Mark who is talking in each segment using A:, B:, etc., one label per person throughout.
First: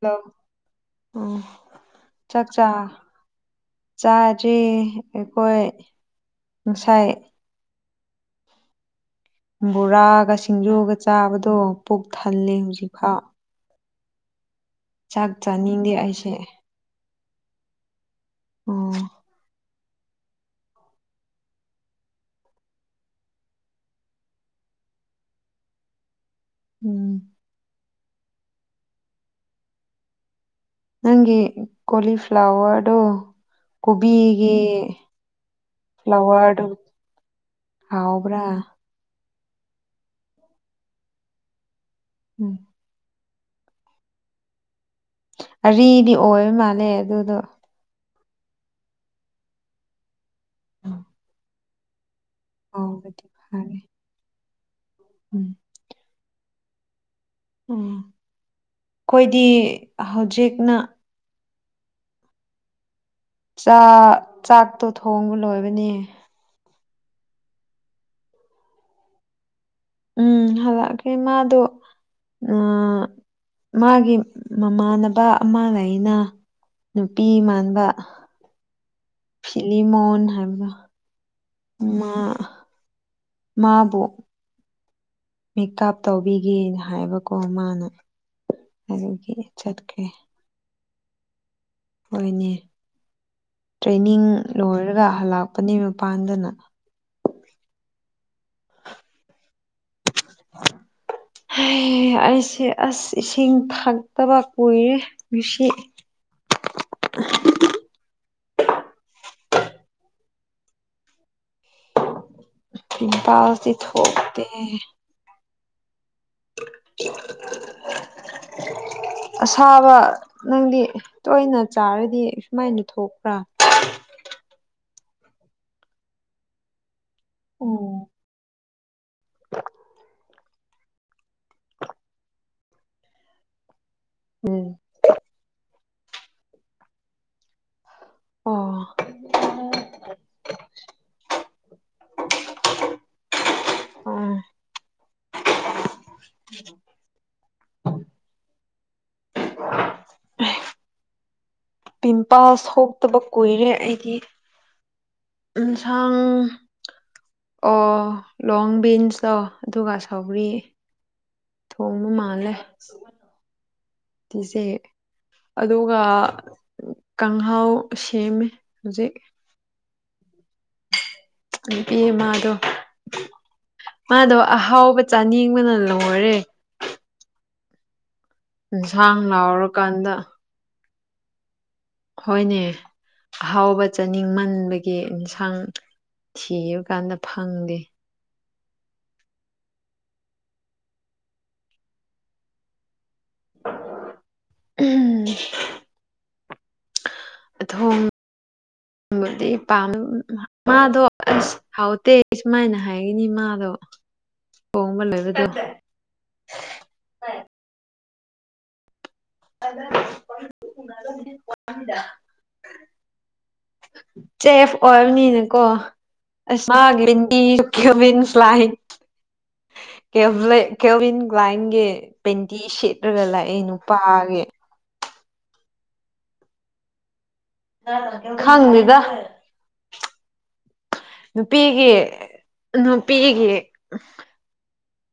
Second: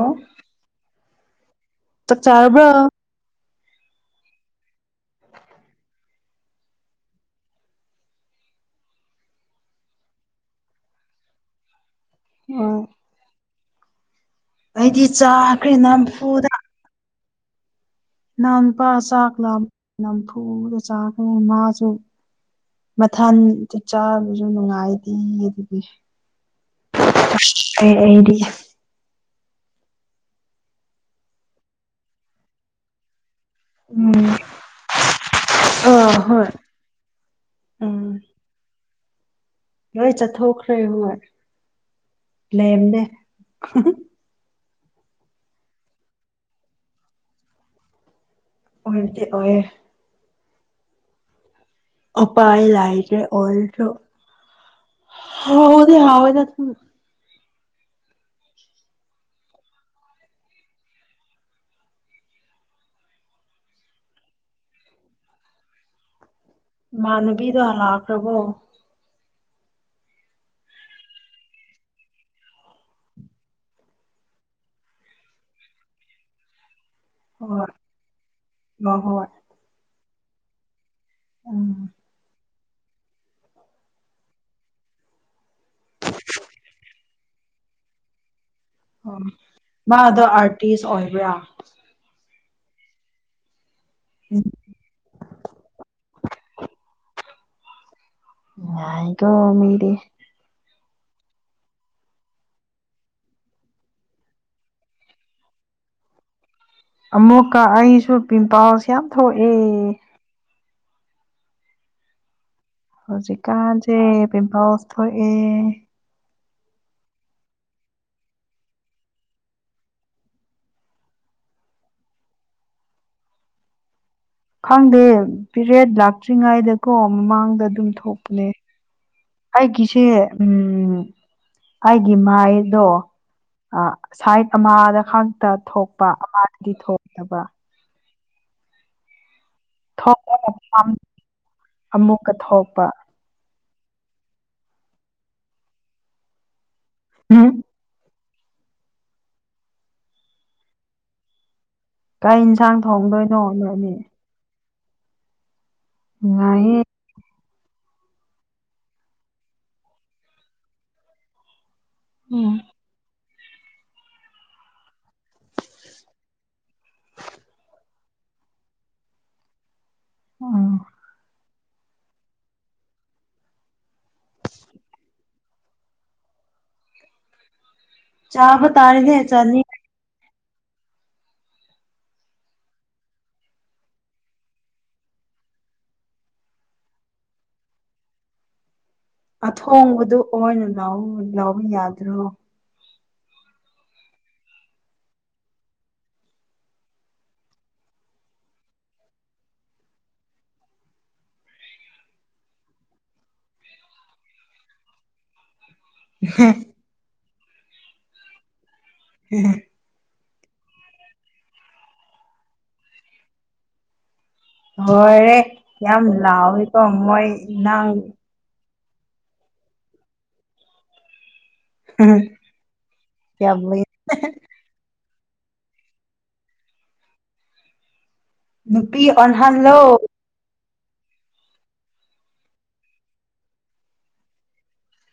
A: ꯍꯂ ꯎ
B: ꯆꯥꯛ ꯆꯥꯔꯕ꯭ꯔꯣ
A: ꯆꯥꯛꯆꯥꯥ ꯆꯥꯗ꯭ꯔꯤ ꯑꯩꯈꯣꯏ ꯉꯁꯥꯏ ꯕꯣꯔꯥꯒ ꯁꯤꯡꯖꯨꯒ ꯆꯥꯕꯗꯣ ꯄꯨꯛ ꯊꯜꯂꯦ
B: ꯑꯣ
A: ꯍꯧꯖꯤꯛꯐꯥꯎ
B: ꯑꯩꯗꯤ
A: ꯆꯥꯛ
B: ꯆꯥꯈ꯭ꯔꯦ
A: ꯆꯥꯅꯤꯡꯗꯦ ꯑꯩꯁꯦ
B: ꯅꯝꯐꯨꯗ ꯅꯍ ꯅꯨꯨꯄꯥ
A: ꯑꯣ
B: ꯆꯥꯛꯂ ꯅꯝꯐꯨꯗ ꯆꯥꯛꯈ꯭ꯔꯦ ꯃꯥꯁꯨ ꯃꯊꯟ ꯆꯥꯛꯆꯥꯕꯖꯨ ꯅꯨꯡꯉꯥꯏꯗꯦ ꯑꯗꯨꯒꯤ
A: ꯎꯝ
B: ꯗꯤ
A: ꯅꯪꯒꯤ ꯀꯣꯂꯤꯐ꯭ꯂꯋꯔꯗꯨꯣ
B: ꯎꯝ
A: ꯀꯣꯕꯤꯒꯤ
B: ꯑꯥ ꯍꯣꯏ
A: ꯐ꯭ꯂꯋꯔꯗꯨ
B: ꯎꯝ
A: ꯍꯥꯎꯕ꯭ꯔꯥ
B: ꯂꯣꯏ ꯆꯠꯊꯣꯛꯈ꯭ꯔꯦ ꯍꯣꯏ
A: ꯎꯝ
B: ꯂꯩꯕꯅꯦ
A: ꯑꯔꯤꯗꯤ ꯑꯣꯏꯕ ꯃꯥꯜꯂꯦ ꯑꯗꯨꯗꯣ
B: ꯑꯣꯏꯔꯗꯤ ꯑꯣꯏ
A: ꯑ
B: ꯎꯄꯥꯥꯏ ꯂꯥꯏꯦ
A: ꯐꯔꯦ ꯎꯝ
B: ꯑꯣꯜꯁꯨꯗꯤ ꯍꯗ
A: ꯎꯝ ꯑꯩꯈꯣꯏꯗꯤ ꯍꯧꯖꯤꯛꯅ ꯆꯥꯛ ꯆꯥꯛꯇꯣ ꯊꯣꯡꯕ ꯂꯣꯏꯕꯅꯦ
B: ꯏꯃꯥꯟꯅꯕꯤꯗꯣ ꯂꯥꯛꯈ꯭ꯔꯕꯣ
A: ꯎꯝ ꯍꯂꯒꯦ ꯃꯥꯗꯣ ꯃꯥꯒꯤ ꯃꯃꯥꯟꯅꯕ ꯑꯃ ꯂꯩꯅ ꯅꯨꯄꯤ
B: ꯍꯣꯏ
A: ꯃꯥꯟꯕ
B: ꯍꯣꯏ ꯍꯣꯏ
A: ꯐꯤꯠꯂꯤꯃꯣꯟ ꯍꯥꯏꯕꯗ
B: ꯎꯝ
A: ꯃꯥ ꯃꯥꯕꯨ ꯃꯦꯀꯞ ꯇꯧꯕꯤꯒꯦꯅ ꯍꯥꯏꯕꯀꯣ ꯃꯥꯅ ꯑꯗꯨꯗꯒꯤ ꯆꯠꯈ꯭ꯔꯦ
B: ꯇꯤꯁ ꯑꯣꯏꯕ꯭ꯔꯥ
A: ꯍꯣꯏꯅꯦ ꯇ꯭ꯔꯦꯅꯤꯡ ꯂꯣꯏꯔꯒ ꯍꯜꯂꯛꯄꯅꯦ ꯃꯄꯥꯟꯗꯅ
B: ꯃꯥꯏꯒ ꯃꯗꯤꯦ
A: ꯑꯩꯁꯦ ꯑꯁ ꯏꯁꯤꯡ ꯊꯛꯇꯕ ꯀꯨꯏꯔꯦ ꯁꯤ
B: ꯑꯃꯨꯛꯀ ꯑꯩꯁꯨ ꯄꯤꯝꯄꯜꯁ ꯌꯥꯝ ꯊꯣꯛꯑꯦ
A: ꯄꯤꯝꯄꯜꯁꯇꯤ
B: ꯍꯧꯖꯤꯛꯀꯥꯟꯁꯦ
A: ꯊꯣꯛꯇꯦ
B: ꯄꯤꯝꯄꯜꯁ ꯊꯣꯛꯑꯦ [inaudible]
A: ꯑꯁꯥꯕ ꯅꯪꯗꯤ ꯇꯣꯏꯅ ꯆꯥꯔꯗꯤ ꯁꯨꯃꯥꯏꯅ ꯊꯣꯛꯄ꯭ꯔꯥ
B: ꯈꯪꯗꯦ ꯄꯦꯔꯦꯠ ꯂꯥꯛꯇ꯭ꯔꯤꯉꯩꯗꯀꯣ ꯃꯃꯥꯡꯗ
A: ꯑꯣ
B: ꯑꯗꯨꯝ ꯊꯣꯛꯄꯅꯦ ꯑꯩꯒꯤꯁꯤ ꯎꯝ ꯑꯩꯒꯤ ꯃꯥꯏꯗꯣ ꯑ ꯁꯥꯏꯠ
A: ꯎꯝ
B: ꯑꯃꯗ ꯈꯛꯇ ꯊꯣꯛꯄ ꯑꯃꯗꯗꯤ ꯊꯣꯛꯇꯕ
A: ꯑꯣ [unintelligible]
B: ꯊꯣꯛꯑꯒ [unintelligible] ꯑꯃꯨꯛꯀ ꯊꯣꯛꯄ
A: ꯎꯝ [inaudible]
B: ꯎꯝ ꯀꯩ
A: ꯄꯤꯝꯄꯜꯁ
B: ꯌꯦꯟꯁꯥꯡ
A: ꯊꯣꯛꯇꯕ
B: ꯊꯣꯡꯗꯣꯏꯅꯣ
A: ꯀꯨꯏꯔꯦ
B: ꯅꯣꯏꯅꯦ
A: ꯑꯩꯗꯤ ꯏꯟꯁꯥꯡ
B: ꯅꯨꯡꯉꯥꯏꯌꯦ
A: ꯑꯣ ꯂꯣꯡ ꯕꯤꯟꯁꯇꯣ ꯑꯗꯨꯒ ꯁꯧꯒ꯭ꯔꯤ ꯊꯣꯡꯕ ꯃꯥꯜꯂꯦ
B: ꯎꯝ
A: ꯎꯖꯦ ꯑꯗꯨꯒ ꯀꯥꯡꯍꯥꯎ ꯁꯦꯝꯃꯦ ꯍꯧꯖꯤꯛ
B: ꯑ
A: ꯅꯨꯄꯤ ꯃꯥꯗꯣ ꯃꯥꯗꯣ ꯑꯍꯥꯎꯕ ꯆꯥꯅꯤꯡꯕꯅ ꯂꯣꯏꯔꯦ
B: ꯆꯥꯕ ꯇꯥꯔꯦꯅꯦ
A: ꯏꯟꯁꯥꯡ
B: ꯆꯥꯅꯤ
A: ꯂꯥꯎꯔꯀꯥꯟꯗ ꯍꯣꯏꯅꯦ ꯑꯍꯥꯎꯕ ꯆꯥꯅꯤꯡꯃꯟꯕꯒꯤ ꯏꯟꯁꯥꯡ ꯊꯤꯕ ꯀꯥꯟꯗ ꯐꯪꯗꯦ
B: ꯑꯊꯣꯡꯕꯗꯨ ꯑꯣꯏꯅ ꯂꯧ ꯂꯧꯕ ꯌꯥꯗ꯭ꯔꯣ
A: ꯎꯝ [unintelligible] ꯑꯊꯣꯡ ꯕꯗꯤ ꯄꯥꯝ ꯏꯃꯥ ꯃꯥꯗꯣ ꯑꯁ ꯍꯥꯎꯇꯦ ꯁꯨꯃꯥꯏꯅ ꯍꯥꯏꯌꯤꯅꯤ ꯃꯥꯗꯣ ꯊꯣꯡꯕ ꯂꯣꯏꯕꯗꯨ
B: [unintelligible] [unintelligible]
A: [unintelligible] ꯆꯦꯐ
B: ꯂꯣꯏꯔꯦ
A: ꯑꯣꯏꯕꯅꯤꯅꯀꯣ
B: ꯌꯥꯝ
A: ꯑꯁ
B: ꯂꯥꯎꯋꯦꯀꯣ
A: ꯃꯥꯒꯤ
B: ꯃꯣꯏ
A: [unintelligible]
B: ꯅꯪ
A: ꯀ꯭ꯌꯨꯕꯤꯟ ꯐꯥꯏꯟ ꯀꯦꯚ꯭ꯂꯦ [unintelligible] ꯒ꯭ꯂꯥꯏꯟꯒꯤ ꯄꯦꯟꯇꯤ ꯁꯦꯠꯂꯒ ꯂꯥꯛꯑꯦ
B: ꯌꯥꯝ ꯂꯩ
A: ꯅꯨꯄꯥꯒꯤ ꯈꯪꯗꯦꯗ
B: ꯍꯜꯂꯣ
A: ꯅꯨꯄꯤꯒꯤ ꯅꯨꯄꯤꯒꯤ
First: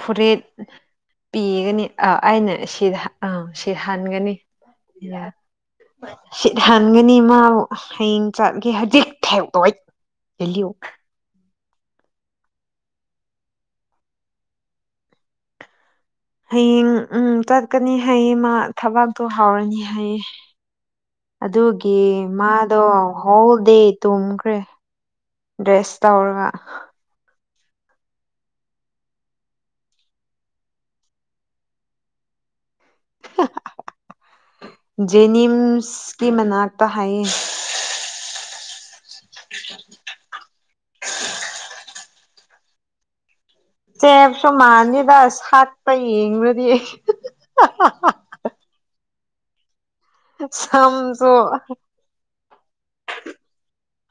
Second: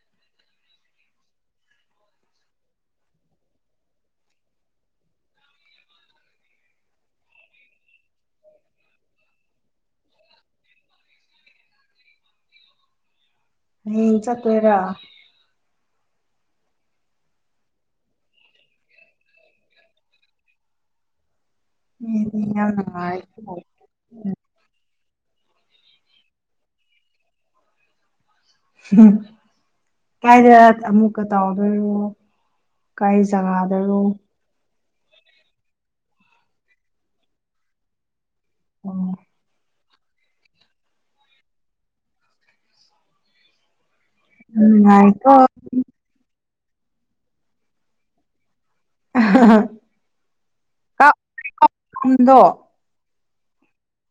A: ꯐꯨꯔꯤꯠ ꯄꯤꯒꯅꯤ ꯑꯥ ꯑꯩꯅ ꯁꯤꯗ ꯑꯥ ꯁꯤ ꯍꯟꯒꯅꯤ ꯁꯤꯠ ꯍꯟꯒꯅꯤ ꯃꯥꯕꯨ ꯍꯌꯦꯡ ꯆꯠꯈꯤ ꯍꯧꯖꯤꯛ [unintelligible] ꯑꯦꯜꯂꯤꯌꯨ
B: ꯍꯌꯦꯡ ꯆꯠꯇꯣꯏꯔꯥ
A: ꯍꯌꯦꯡ ꯎꯝ ꯆꯠꯀꯅꯤ ꯍꯥꯏꯌꯦ ꯃꯥ ꯊꯕꯥꯛꯇꯣ ꯍꯧꯔꯅꯤ ꯍꯥꯏꯌꯦ ꯑꯗꯨꯒꯤ
B: ꯃꯤꯗꯤ ꯌꯥꯝ
A: ꯃꯥꯗꯣ
B: ꯅꯨꯡꯉꯥꯏ
A: ꯍꯣꯜꯗꯦ ꯇꯨꯝꯈ꯭ꯔꯦ ꯗ꯭ꯔꯦꯁ ꯇꯧꯔꯒ
B: [unintelligible] ꯀꯥꯏꯗ ꯑꯃꯨꯛꯀ ꯇꯥꯎꯗꯣꯏꯔꯣ ꯀꯥꯏ ꯖꯒꯥꯗꯔꯣ
A: ꯖꯦꯅꯤꯝꯁꯀꯤ ꯃꯅꯥꯛꯇ ꯍꯥꯏꯌꯦ
B: ꯎꯝ
A: ꯆꯦꯞꯁꯨ ꯃꯥꯅꯤꯗ
B: ꯅꯨꯡꯉꯥꯏꯀꯣ
A: ꯑꯁ ꯍꯥꯠꯄ ꯌꯦꯡꯂꯗꯤ [unintelligible]
B: [unintelligible]
A: ꯁꯝꯖꯨ
B: ꯀꯥꯛꯐꯝꯗꯣ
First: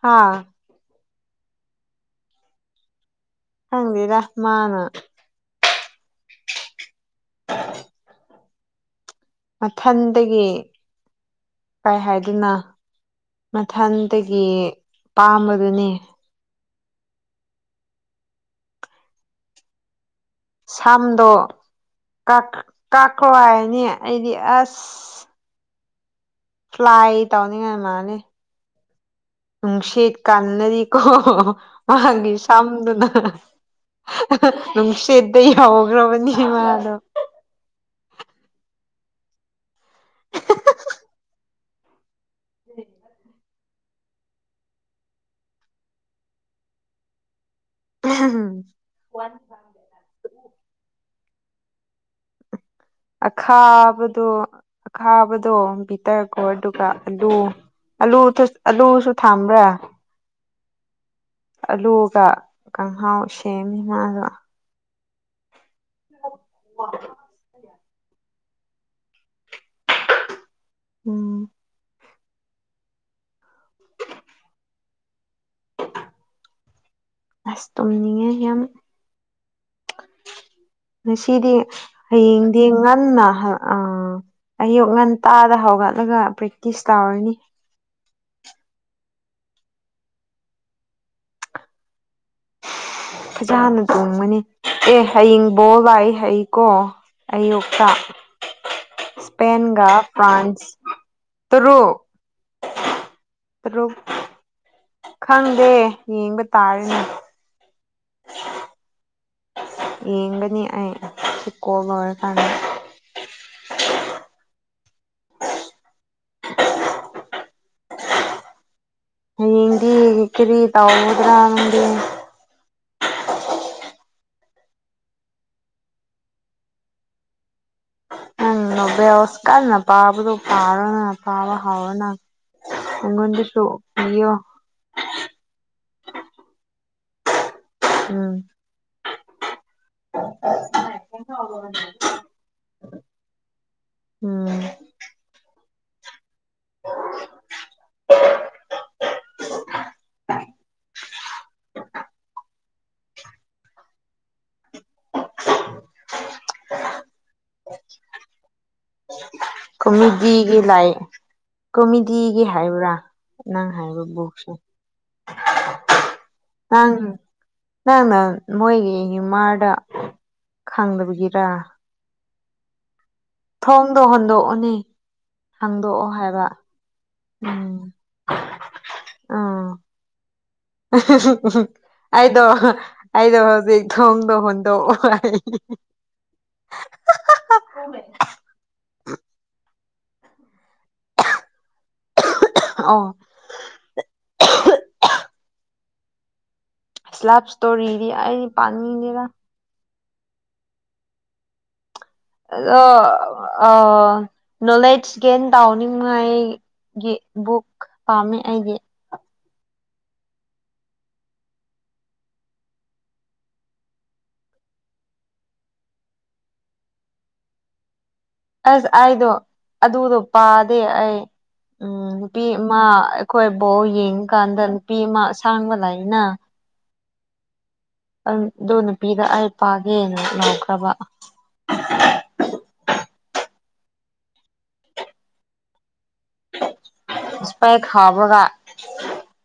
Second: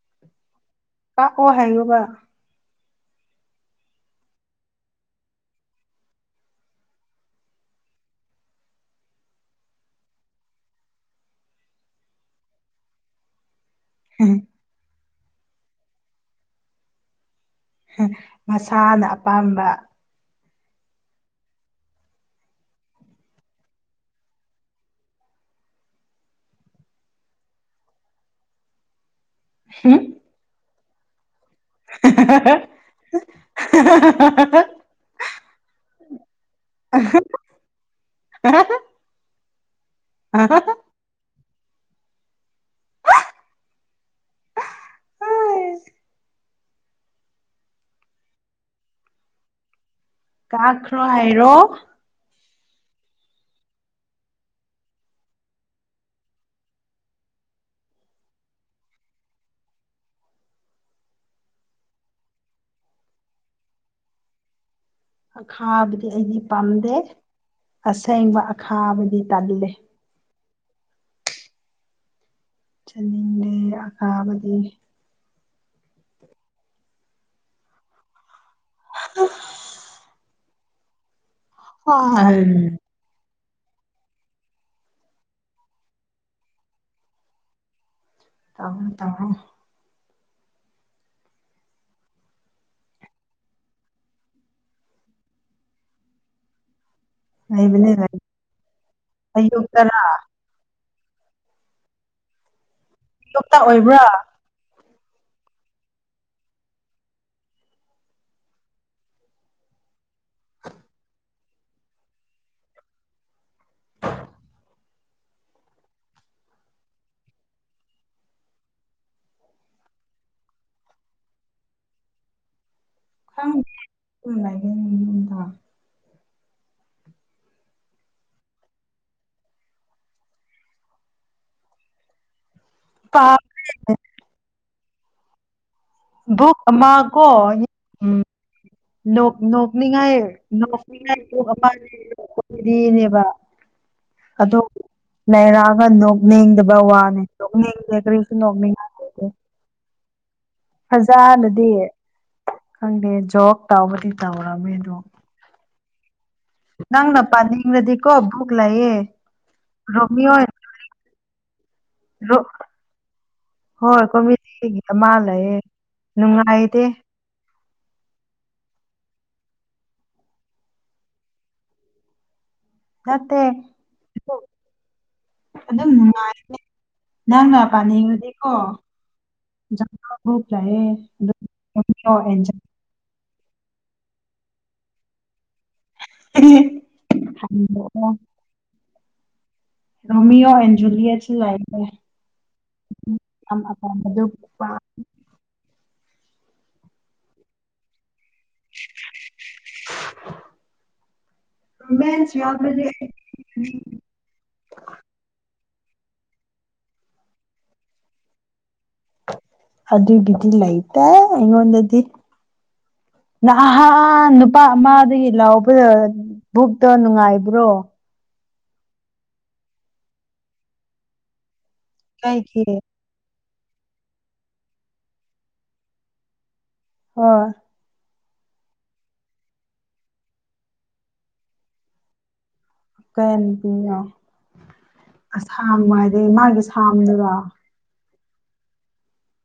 A: ꯍꯥꯥ
B: ꯀꯥꯛꯑꯣ ꯍꯥꯏꯌꯣꯕ
A: ꯈꯪꯗꯦꯗ ꯃꯥꯅ ꯃꯊꯟꯇꯒꯤ ꯀꯥꯏ ꯍꯥꯏꯗꯨꯅ ꯃꯊꯟꯇꯒꯤ ꯄꯥꯝꯕꯗꯨꯅꯤ
B: ꯃꯁꯥꯅ ꯑꯄꯥꯝꯕ
A: ꯁꯝꯗꯣ ꯀꯛ ꯀꯛꯈ꯭ꯔꯣ ꯍꯥꯏꯅꯩ ꯑꯩꯗꯤ ꯑꯁ ꯐ꯭ꯂꯥꯏ ꯇꯧꯅꯤꯡꯉꯥꯏ ꯃꯥꯅꯤ
B: ꯍꯝ
A: ꯅꯨꯡꯁꯤꯠ ꯀꯜꯅꯔꯤꯀꯣ ꯃꯥꯒꯤ ꯁꯝꯗꯨꯅ ꯅꯨꯡꯁꯤꯠꯇ ꯌꯥꯎꯈ꯭ꯔꯕꯅꯤ ꯃꯥꯗꯣ
B: ꯑꯦ ꯍ
A: [unintelligible] [inaudible]
B: ꯀꯥꯈ꯭ꯔꯣ ꯍꯥꯏꯔꯣ
A: ꯑꯈꯥꯕꯗꯣ ꯑꯈꯥꯕꯗꯣ ꯄꯤꯊꯔꯀꯣ ꯑꯗꯨꯒ ꯑꯂꯨ ꯑꯂꯨ ꯑꯂꯨꯁꯨ ꯊꯝꯕ꯭ꯔꯥ ꯑꯂꯨꯒ ꯀꯥꯡꯪꯍꯥꯎ ꯁꯦꯝꯃꯤ ꯃꯥꯗꯣ
B: ꯑꯈꯥꯕꯗꯤ ꯑꯩꯗꯤ ꯄꯥꯝꯗꯦ ꯑꯁꯦꯡꯕ ꯑꯈꯥꯕꯗꯤ ꯇꯜꯂꯤ
A: ꯎꯝ
B: ꯆꯠꯅꯤꯡꯂꯦ ꯑꯀꯥꯕꯗꯤ
A: ꯑꯁ ꯇꯨꯝꯅꯤꯡꯉꯦ ꯌꯥꯝ ꯁꯤꯗꯤ
B: ꯇꯧꯔꯣ
A: ꯍꯌꯦꯡꯗꯤꯉ ꯅꯅ ꯑꯌꯨꯛ ꯉꯟꯇꯥꯗ ꯍꯧꯒꯠꯂꯒ ꯄ꯭ꯔꯦꯛꯇꯤꯁ ꯇꯧꯔꯅꯤ
B: ꯇꯥꯎ ꯇꯥꯥꯎꯣ
A: ꯐꯖꯅ ꯇꯣꯡꯕꯅꯤ ꯑꯦ ꯍꯌꯡꯕꯣ ꯂꯏ ꯍꯩꯀꯣ ꯑꯌꯣꯀ
B: ꯂꯩꯕꯅꯦ ꯂꯩ
A: ꯁꯄꯦꯟꯒ
B: ꯑꯌꯨꯛꯇꯔ
A: ꯐ꯭ꯔꯥꯥꯟꯁ ꯇꯔꯨꯛ
B: ꯂꯣꯛꯇꯥꯛ
A: ꯇꯔꯨꯛ
B: ꯑꯣꯏꯕ꯭ꯔꯥ
A: ꯈꯪꯗꯦ ꯌꯦꯡꯕ ꯇꯥꯔꯤꯅꯦ ꯌꯦꯒꯅꯤ ꯑ ꯆꯀꯣꯒꯣ ꯀꯦ ꯍꯌꯦꯡꯗꯤ ꯀꯔꯤ ꯇꯧꯒꯗ꯭ꯔꯥ ꯅꯪꯒꯤ
B: ꯈꯪ ꯎ ꯂꯩ
A: ꯎꯕꯦꯁꯀꯥꯟꯅ ꯄꯥꯕꯗꯨ ꯄꯥꯔꯣꯅ ꯄꯥꯕ ꯍꯥꯎꯅ
B: ꯄꯥ
A: ꯑꯉꯣꯗꯤꯁꯨꯣ ꯅꯌꯣ
B: ꯃꯥꯒꯣ
A: ꯎꯝ
B: ꯅꯣꯛꯅꯤꯡꯉꯥꯏ ꯅꯣꯛꯅꯤꯡꯉꯥꯏꯣꯛꯄꯗꯤꯅꯦꯕ
A: ꯎꯝ
B: ꯂꯩꯔꯛꯒ ꯅꯣꯛꯅꯤꯡꯗꯕ ꯋꯥꯅꯦ ꯅꯣꯛꯅꯤꯡꯗꯦ ꯀꯔꯤꯁꯨ ꯅꯣꯛꯅꯤꯡ ꯐꯖꯥꯅꯗꯤ ꯈꯪꯗꯦ ꯖꯕ ꯇꯧꯕꯗꯤ ꯇꯧꯔꯝꯃꯦ ꯑꯗꯣ ꯅꯪꯅ ꯄꯥꯅꯤꯡꯉꯗꯤꯀꯣ ꯕꯨꯛ ꯂꯥꯏꯑꯦ
A: ꯀꯣꯃꯦꯗꯤꯒꯤ ꯂꯥꯏ꯭ꯛ
B: ꯔꯣ
A: ꯀꯣꯃꯦꯗꯤꯒꯤ ꯍꯥꯏꯕ꯭ꯔꯥ ꯅꯪ ꯍꯥꯏꯕ
B: ꯍꯣꯏ
A: ꯕꯣꯛꯁ
B: ꯀꯣꯃꯦꯗꯤꯒꯤ ꯑꯃ ꯂꯩꯌꯦ ꯅꯨꯡꯉꯥꯏꯇꯦ
A: ꯅꯪ ꯅꯪꯅ ꯅꯣꯏꯒꯤ ꯍ꯭ꯌꯨꯃꯥꯔꯗ ꯈꯪꯗꯕꯒꯤꯔ
B: ꯅꯠꯇꯦ
A: ꯊꯣꯡꯗ ꯍꯟꯗꯣꯛꯑꯅꯤ
B: ꯑꯗꯨꯝ ꯅꯨꯡꯉꯥꯏ ꯅꯪꯅ
A: ꯎꯝ
B: ꯄꯥꯅꯤꯡꯕꯗꯤꯀꯣ
A: ꯎꯝ
B: ꯭ꯔꯨꯨꯞ ꯂꯑꯦ
A: ꯑꯩꯗꯣ
B: ꯑꯗꯨꯟ
A: ꯑꯩꯗꯣ ꯍꯧꯖꯤꯛ ꯊꯣꯡꯗ ꯍꯨꯟꯗꯣꯛꯑꯣ
B: [unintelligible] ꯔꯣꯃꯤꯑꫭ ꯑꯦꯟ ꯖꯨꯂꯤꯌꯥꯠ ꯆ ꯂꯥꯏ
A: ꯑꯣ
B: ꯑꯗꯨ
A: ꯂꯞ ꯏꯁꯇꯣꯔꯤꯗꯤ ꯑꯩꯅꯤ
B: ꯃ [unintelligible]
A: ꯍꯜꫪꯣ ꯑ ꯅꯣꯂꯦꯖ ꯒꯦꯟ ꯇꯥꯎꯅꯤꯡꯉꯥꯏ ꯒꯤ ꯕꯨꯛ ꯄꯥꯝꯃꯦ ꯑꯩꯒꯤ
B: ꯑꯗꯨꯗ ꯗꯤꯂꯥꯏꯇ ꯑꯩꯉꯣꯟꯟꯗꯤ ꯅꯍꯥ ꯅꯨꯄꯥ ꯑꯃꯗꯒꯤ ꯂꯥꯎꯕꯤꯔꯗꯤ ꯕꯨꯛꯇ ꯅꯨꯡꯉꯥꯏꯕ꯭ꯔꯣ
A: ꯑꯁ ꯑꯩꯗꯣ ꯑꯗꯨꯗꯣ ꯄꯥꯗꯦ ꯑꯩ ꯎꯝ
B: ꯀꯥꯏꯒꯤ
A: ꯅꯨꯄꯤꯃ ꯑꯩꯈꯣꯏ ꯕꯧ ꯌꯦꯡꯀꯥꯟꯗ ꯅꯨꯄꯤ ꯑꯃ ꯑꯁꯥꯡꯕ ꯂꯅ
B: ꯍꯣꯏ
A: ꯑꯗꯨ ꯅꯨꯄꯤꯗ ꯑꯩ ꯄꯥꯒꯦꯅ ꯂꯥꯎꯈ꯭ꯔꯕ
B: ꯀꯩ ꯄꯤꯅꯣ ꯑꯁꯥꯡ ꯍꯥꯏꯗꯤ ꯃꯥꯒꯤ ꯁꯥꯡꯝꯗꯕ
A: ꯄꯦꯛ ꯈꯥꯎꯔꯒ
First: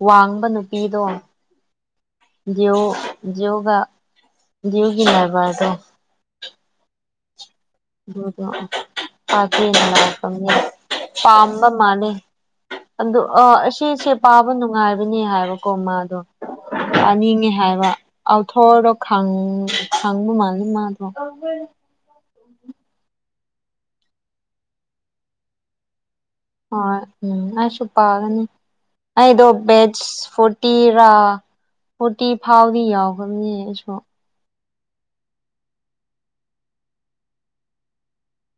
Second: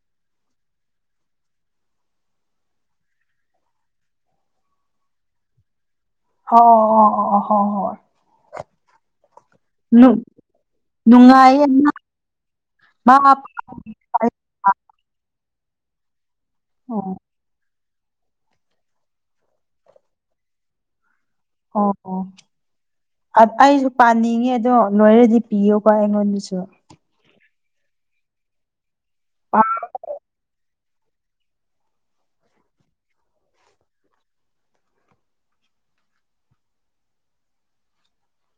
A: ꯋꯥꯡꯕ ꯅꯨꯄꯤꯗꯣ ꯗꯤꯎ ꯗꯤꯎꯒ ꯗꯤꯌꯎꯒꯤ ꯂꯥꯏꯕꯔꯁꯦ
B: ꯑꯣ ꯑꯣ ꯑꯣ ꯍꯣ ꯍꯣꯏ
A: ꯑꯗꯨ ꯑ
B: ꯍꯣꯏ ꯅꯨꯡꯉꯥꯏꯌꯦ
A: ꯄꯥꯝꯕ ꯃꯥꯅꯦ
B: ꯃꯥ
A: ꯑꯗꯨ ꯑꯁꯤꯁꯣ
B: ꯄꯥꯏ
A: ꯄꯥꯕ ꯅꯨꯡꯉꯥꯏꯕꯅꯦ ꯍꯥꯏꯕꯀꯣ ꯃꯥꯗꯣ
B: ꯑꯣ
A: ꯄꯥꯅꯤꯡꯉꯦ ꯍꯥꯏꯕ ꯑꯥꯎꯊꯣꯔꯗꯣ ꯈꯪ ꯈꯪꯕ ꯃꯥꯅꯤ ꯃꯥꯗꯣ
B: ꯑꯣ ꯑꯣ ꯑꯩꯁꯨ ꯄꯥꯅꯤꯡꯉꯦ ꯑꯗꯣ ꯂꯣꯏꯔꯗꯤ ꯄꯤꯌꯨꯀꯣ ꯑꯩꯉꯣꯟꯗꯁꯨ
A: ꯎꯝ ꯑ ꯃꯥꯁꯨꯞꯄꯅꯤ ꯐꯨ ꯄꯤꯔꯥ ꯐꯨꯔꯇꯤ ꯐꯥꯎꯗꯤ ꯌꯥꯎꯒꯕꯅꯤ ꯑꯩꯁꯨ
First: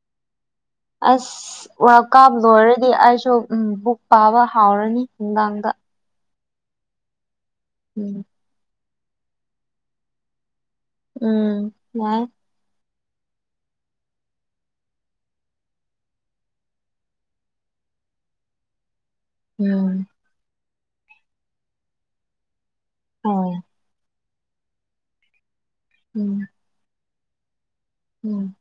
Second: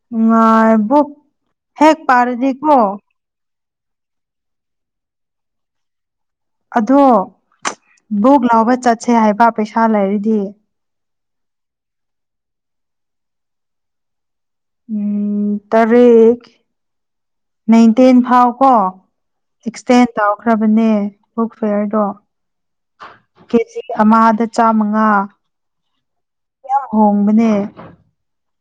B: ꯑ [unintelligible]
A: ꯑꯁ ꯋꯥꯔꯜ ꯀꯥꯞ ꯂꯣꯏꯔꯗꯤ ꯑꯩꯁꯨ ꯕꯨꯛ ꯄꯥꯕ ꯍꯥꯎꯔꯅꯤ ꯅꯨꯡꯗꯥꯡꯗ
B: ꯑꯗꯣ
A: ꯎꯝ
B: ꯕꯨꯛ ꯂꯧꯕ ꯆꯠꯁꯦ ꯍꯥꯏꯕ ꯄꯩꯁꯥ ꯂꯩꯔꯤꯗꯤ
A: ꯎꯝ ꯌꯥꯏ
B: ꯎꯝ ꯇꯔꯦꯛ ꯅꯥꯏꯟꯇꯤꯟ ꯐꯥꯎ ꯀꯣ ꯑꯦꯛꯁꯇꯦꯟ
A: ꯎꯝ
B: ꯇꯧꯈ꯭ꯔꯕꯅꯦ ꯕꯨꯛ ꯐꯤꯌꯥꯔꯗꯣ
A: ꯍꯣꯏ
B: ꯀꯦꯖꯤ ꯑꯃꯥꯗ ꯆꯥꯝꯃꯉꯥ
A: ꯎꯝ
B: ꯍꯣꯡꯕꯅꯦ
A: ꯎꯝ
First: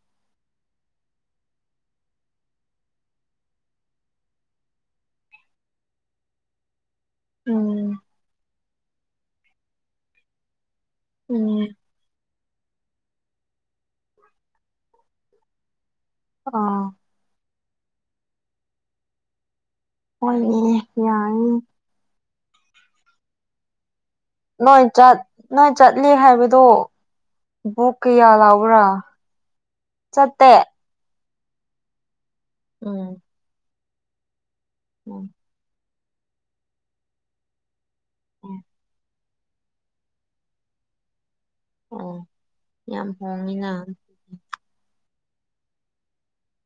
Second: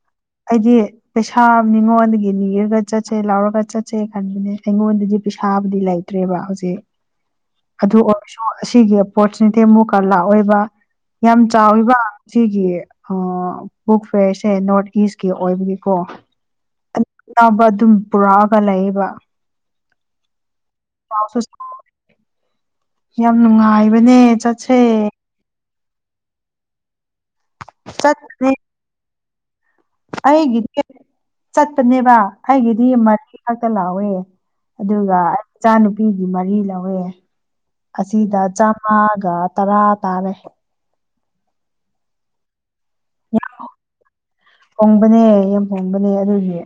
B: ꯑꯩꯗꯤ ꯄꯩꯁꯥ ꯃꯤꯉꯣꯟꯗꯒꯤ ꯅꯤꯔꯒ ꯆꯠꯁꯦ ꯂꯥꯎꯔꯒ ꯆꯠꯁꯦ ꯈꯟꯕꯅꯦ ꯑꯩꯉꯣꯟꯗꯗꯤ ꯄꯩꯁꯥꯕꯨꯗꯤ ꯂꯩ ꯇ꯭ꯔꯦꯕ ꯍꯧꯖꯤꯛ ꯑꯗꯨ
A: ꯎꯝ
B: ꯑꯣꯏꯔꯁꯨ ꯑꯁꯤꯒꯤ ꯑꯣꯄꯣꯁꯤꯒꯗꯤ ꯑꯃꯨꯛꯀ ꯂꯥꯛꯑꯣꯏꯕ ꯌꯥꯝ
A: ꯎꯝ
B: ꯆꯥꯎꯋꯦꯕ ꯁꯤꯒꯤ ꯕꯨꯛ ꯐꯦꯌꯔꯁꯦ ꯅꯣꯔꯠ ꯏꯁ ꯀꯤ ꯑꯣꯏꯕꯅꯤꯀꯣ
A: ꯑ
B: ꯑ ꯑꯅꯝꯕ ꯑꯗꯨꯝ ꯄꯨꯔꯛꯑꯒ ꯂꯩꯌꯦꯕ
A: ꯍꯣꯜ
B: ꯌꯥꯝ ꯅꯨꯡꯉꯥꯏꯕꯅꯦ ꯆꯠꯁꯦ
A: ꯅꯣꯏ ꯆꯠ ꯅꯣꯏ ꯆꯠꯂꯤ ꯍꯥꯏꯕꯗꯣ ꯨ
B: ꯆꯠꯄꯅꯦ
A: ꯀꯌꯥꯂꯥꯎ꯭ꯕꯔꯥ
B: ꯑꯩꯒꯤꯗꯤ ꯆꯠꯄꯅꯦꯕ ꯑꯩꯒꯤꯗꯤ
A: ꯎꯝ
B: ꯃꯔꯤ ꯈꯥꯛꯇ ꯂꯥꯋꯦ ꯑꯗꯨꯒ
A: ꯎꯝ
B: ꯑꯩ ꯏꯆꯥꯅꯨꯄꯤꯒꯤ ꯃꯔꯤ ꯂꯧꯋꯦ ꯑꯁꯤꯗ
A: ꯎꯝ
B: ꯆꯥꯝꯃꯥ ꯑꯗꯨꯒꯇꯔꯥ ꯇꯥꯔꯦ
A: ꯑꯣ ꯌꯥꯝ ꯍꯣꯡꯉꯤꯅ
B: ꯍꯣꯡꯕꯅꯦ ꯌꯥꯝ ꯍꯣꯡꯕꯅꯦ ꯑꯗꯨꯒꯤ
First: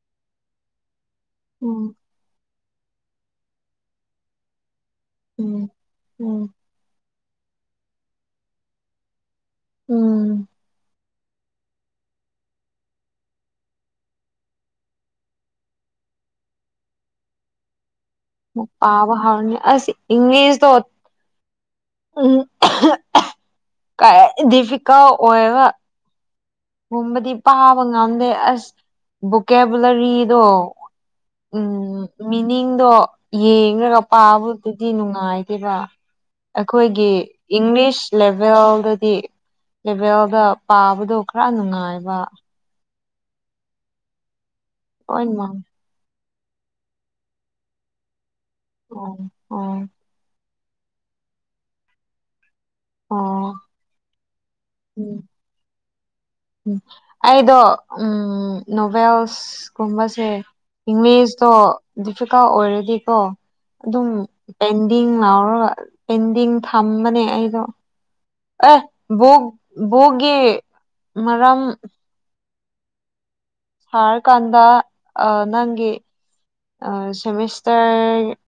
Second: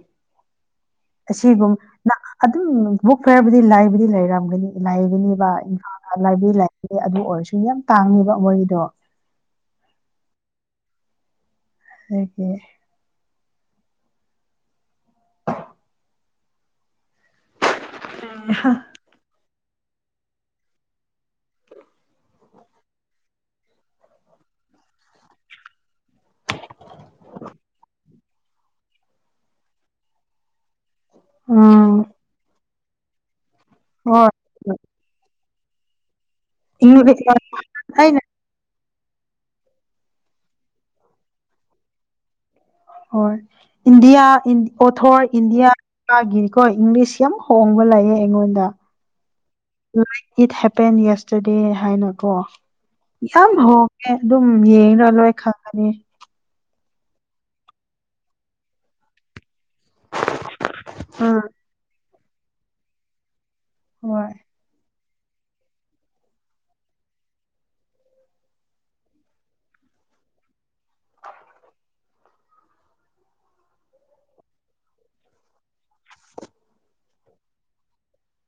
B: ꯑꯁꯤꯒꯨꯝ
A: ꯎꯝ
B: ꯑꯗꯨꯝ ꯕꯨꯛ ꯈꯔꯕꯨꯗꯤ ꯂꯥꯏꯕꯨꯗꯤ ꯂꯩꯔꯝꯒꯅꯤ ꯂꯥꯏꯒꯅꯤꯕ
A: ꯎꯝ ꯎꯝ
B: ꯂꯥꯏꯕꯔꯤ ꯑꯗꯨ ꯑꯣꯏꯔꯁꯨ ꯌꯥꯝ ꯇꯥꯡꯉꯦꯕ ꯃꯣꯏꯒꯤꯗꯣ
A: ꯎꯝ
B: [unintelligible] ꯎꯝ [unintelligible]
A: ꯄꯥꯕ ꯍꯥꯔꯅꯤ ꯑꯁ ꯏꯪꯂꯤꯁꯗꯣ ꯎꯝ [unintelligible] ꯀ ꯗꯤꯐꯤꯀꯜ ꯑꯣꯏꯕ ꯨꯕꯗꯤ ꯄꯥꯕ ꯉꯝꯗꯦ ꯑꯁ ꯕꯣꯀꯦꯕꯨꯂꯔꯤꯗꯣ
B: ꯎꯝ
A: ꯃꯤꯅꯤꯡꯗꯣ ꯌꯦꯡꯒ
B: ꯍꯣꯏ
A: ꯄꯥꯕꯗꯨꯗꯤ ꯅꯨꯡꯉꯥꯏꯗꯦꯕ ꯑꯩꯈꯣꯏꯒꯤ ꯏꯪꯂꯤꯁ
B: ꯑꯩꯅ
A: ꯂꯦꯚꯦꯜꯗꯗꯤ ꯂꯦꯚꯦꯜꯗ ꯄꯥꯕꯗꯨ ꯈꯔ ꯅꯨꯡꯉꯥꯏꯕ
B: ꯍꯣꯢ ꯏꯟꯗꯤꯌꯥ ꯑꯣꯊꯔ
A: ꯂꯣꯏꯅꯃꯛ
B: ꯏꯟꯗꯤꯌꯥ ꯃꯥꯒꯤꯀꯣ ꯏꯪꯂꯤꯁ ꯌꯥꯝ ꯍꯣꯡꯕ ꯂꯩꯌꯦ ꯑꯩꯉꯣꯟꯗ
A: ꯑꯣ
B: ꯂꯥꯏꯛ ꯏꯠ ꯍꯦꯄꯦꯟ ꯌꯦꯁꯇꯔꯗꯦ ꯍꯥꯏꯅꯀꯣ ꯌꯥꯝ
A: ꯑꯣ
B: ꯍꯣꯡꯉꯦ ꯑꯗꯨꯝ ꯌꯦꯡꯔ
A: ꯎꯝ
B: ꯂꯣꯏ ꯈꯪꯉꯅꯤ
A: ꯎꯝ ꯑꯩꯗꯣ ꯎꯝ ꯅꯣꯕꯦꯜꯁꯀꯨꯝꯕ
B: ꯑꯥ
A: ꯏꯪꯂꯤꯁꯇꯣ ꯗꯤꯐꯤꯀꯜ ꯑꯣꯏꯔꯗꯤꯀꯣ ꯑꯗꯨꯝ꯫
B: ꯍꯣꯏ
A: ꯄꯦꯟꯗꯤꯡ ꯂꯥꯎꯔꯒ ꯄꯦꯟꯗꯤꯡ ꯊꯝꯕꯅꯦ ꯑꯩꯗꯣ ꯑꯦ ꯕꫭꯛ ꯕꫭ ꯒꯤ ꯃꯔꯝ ꯁꯥꯔꯀꯥꯟꯗ ꯅꯪꯒꯤ ꯁꯦꯃꯤꯁꯇꯔ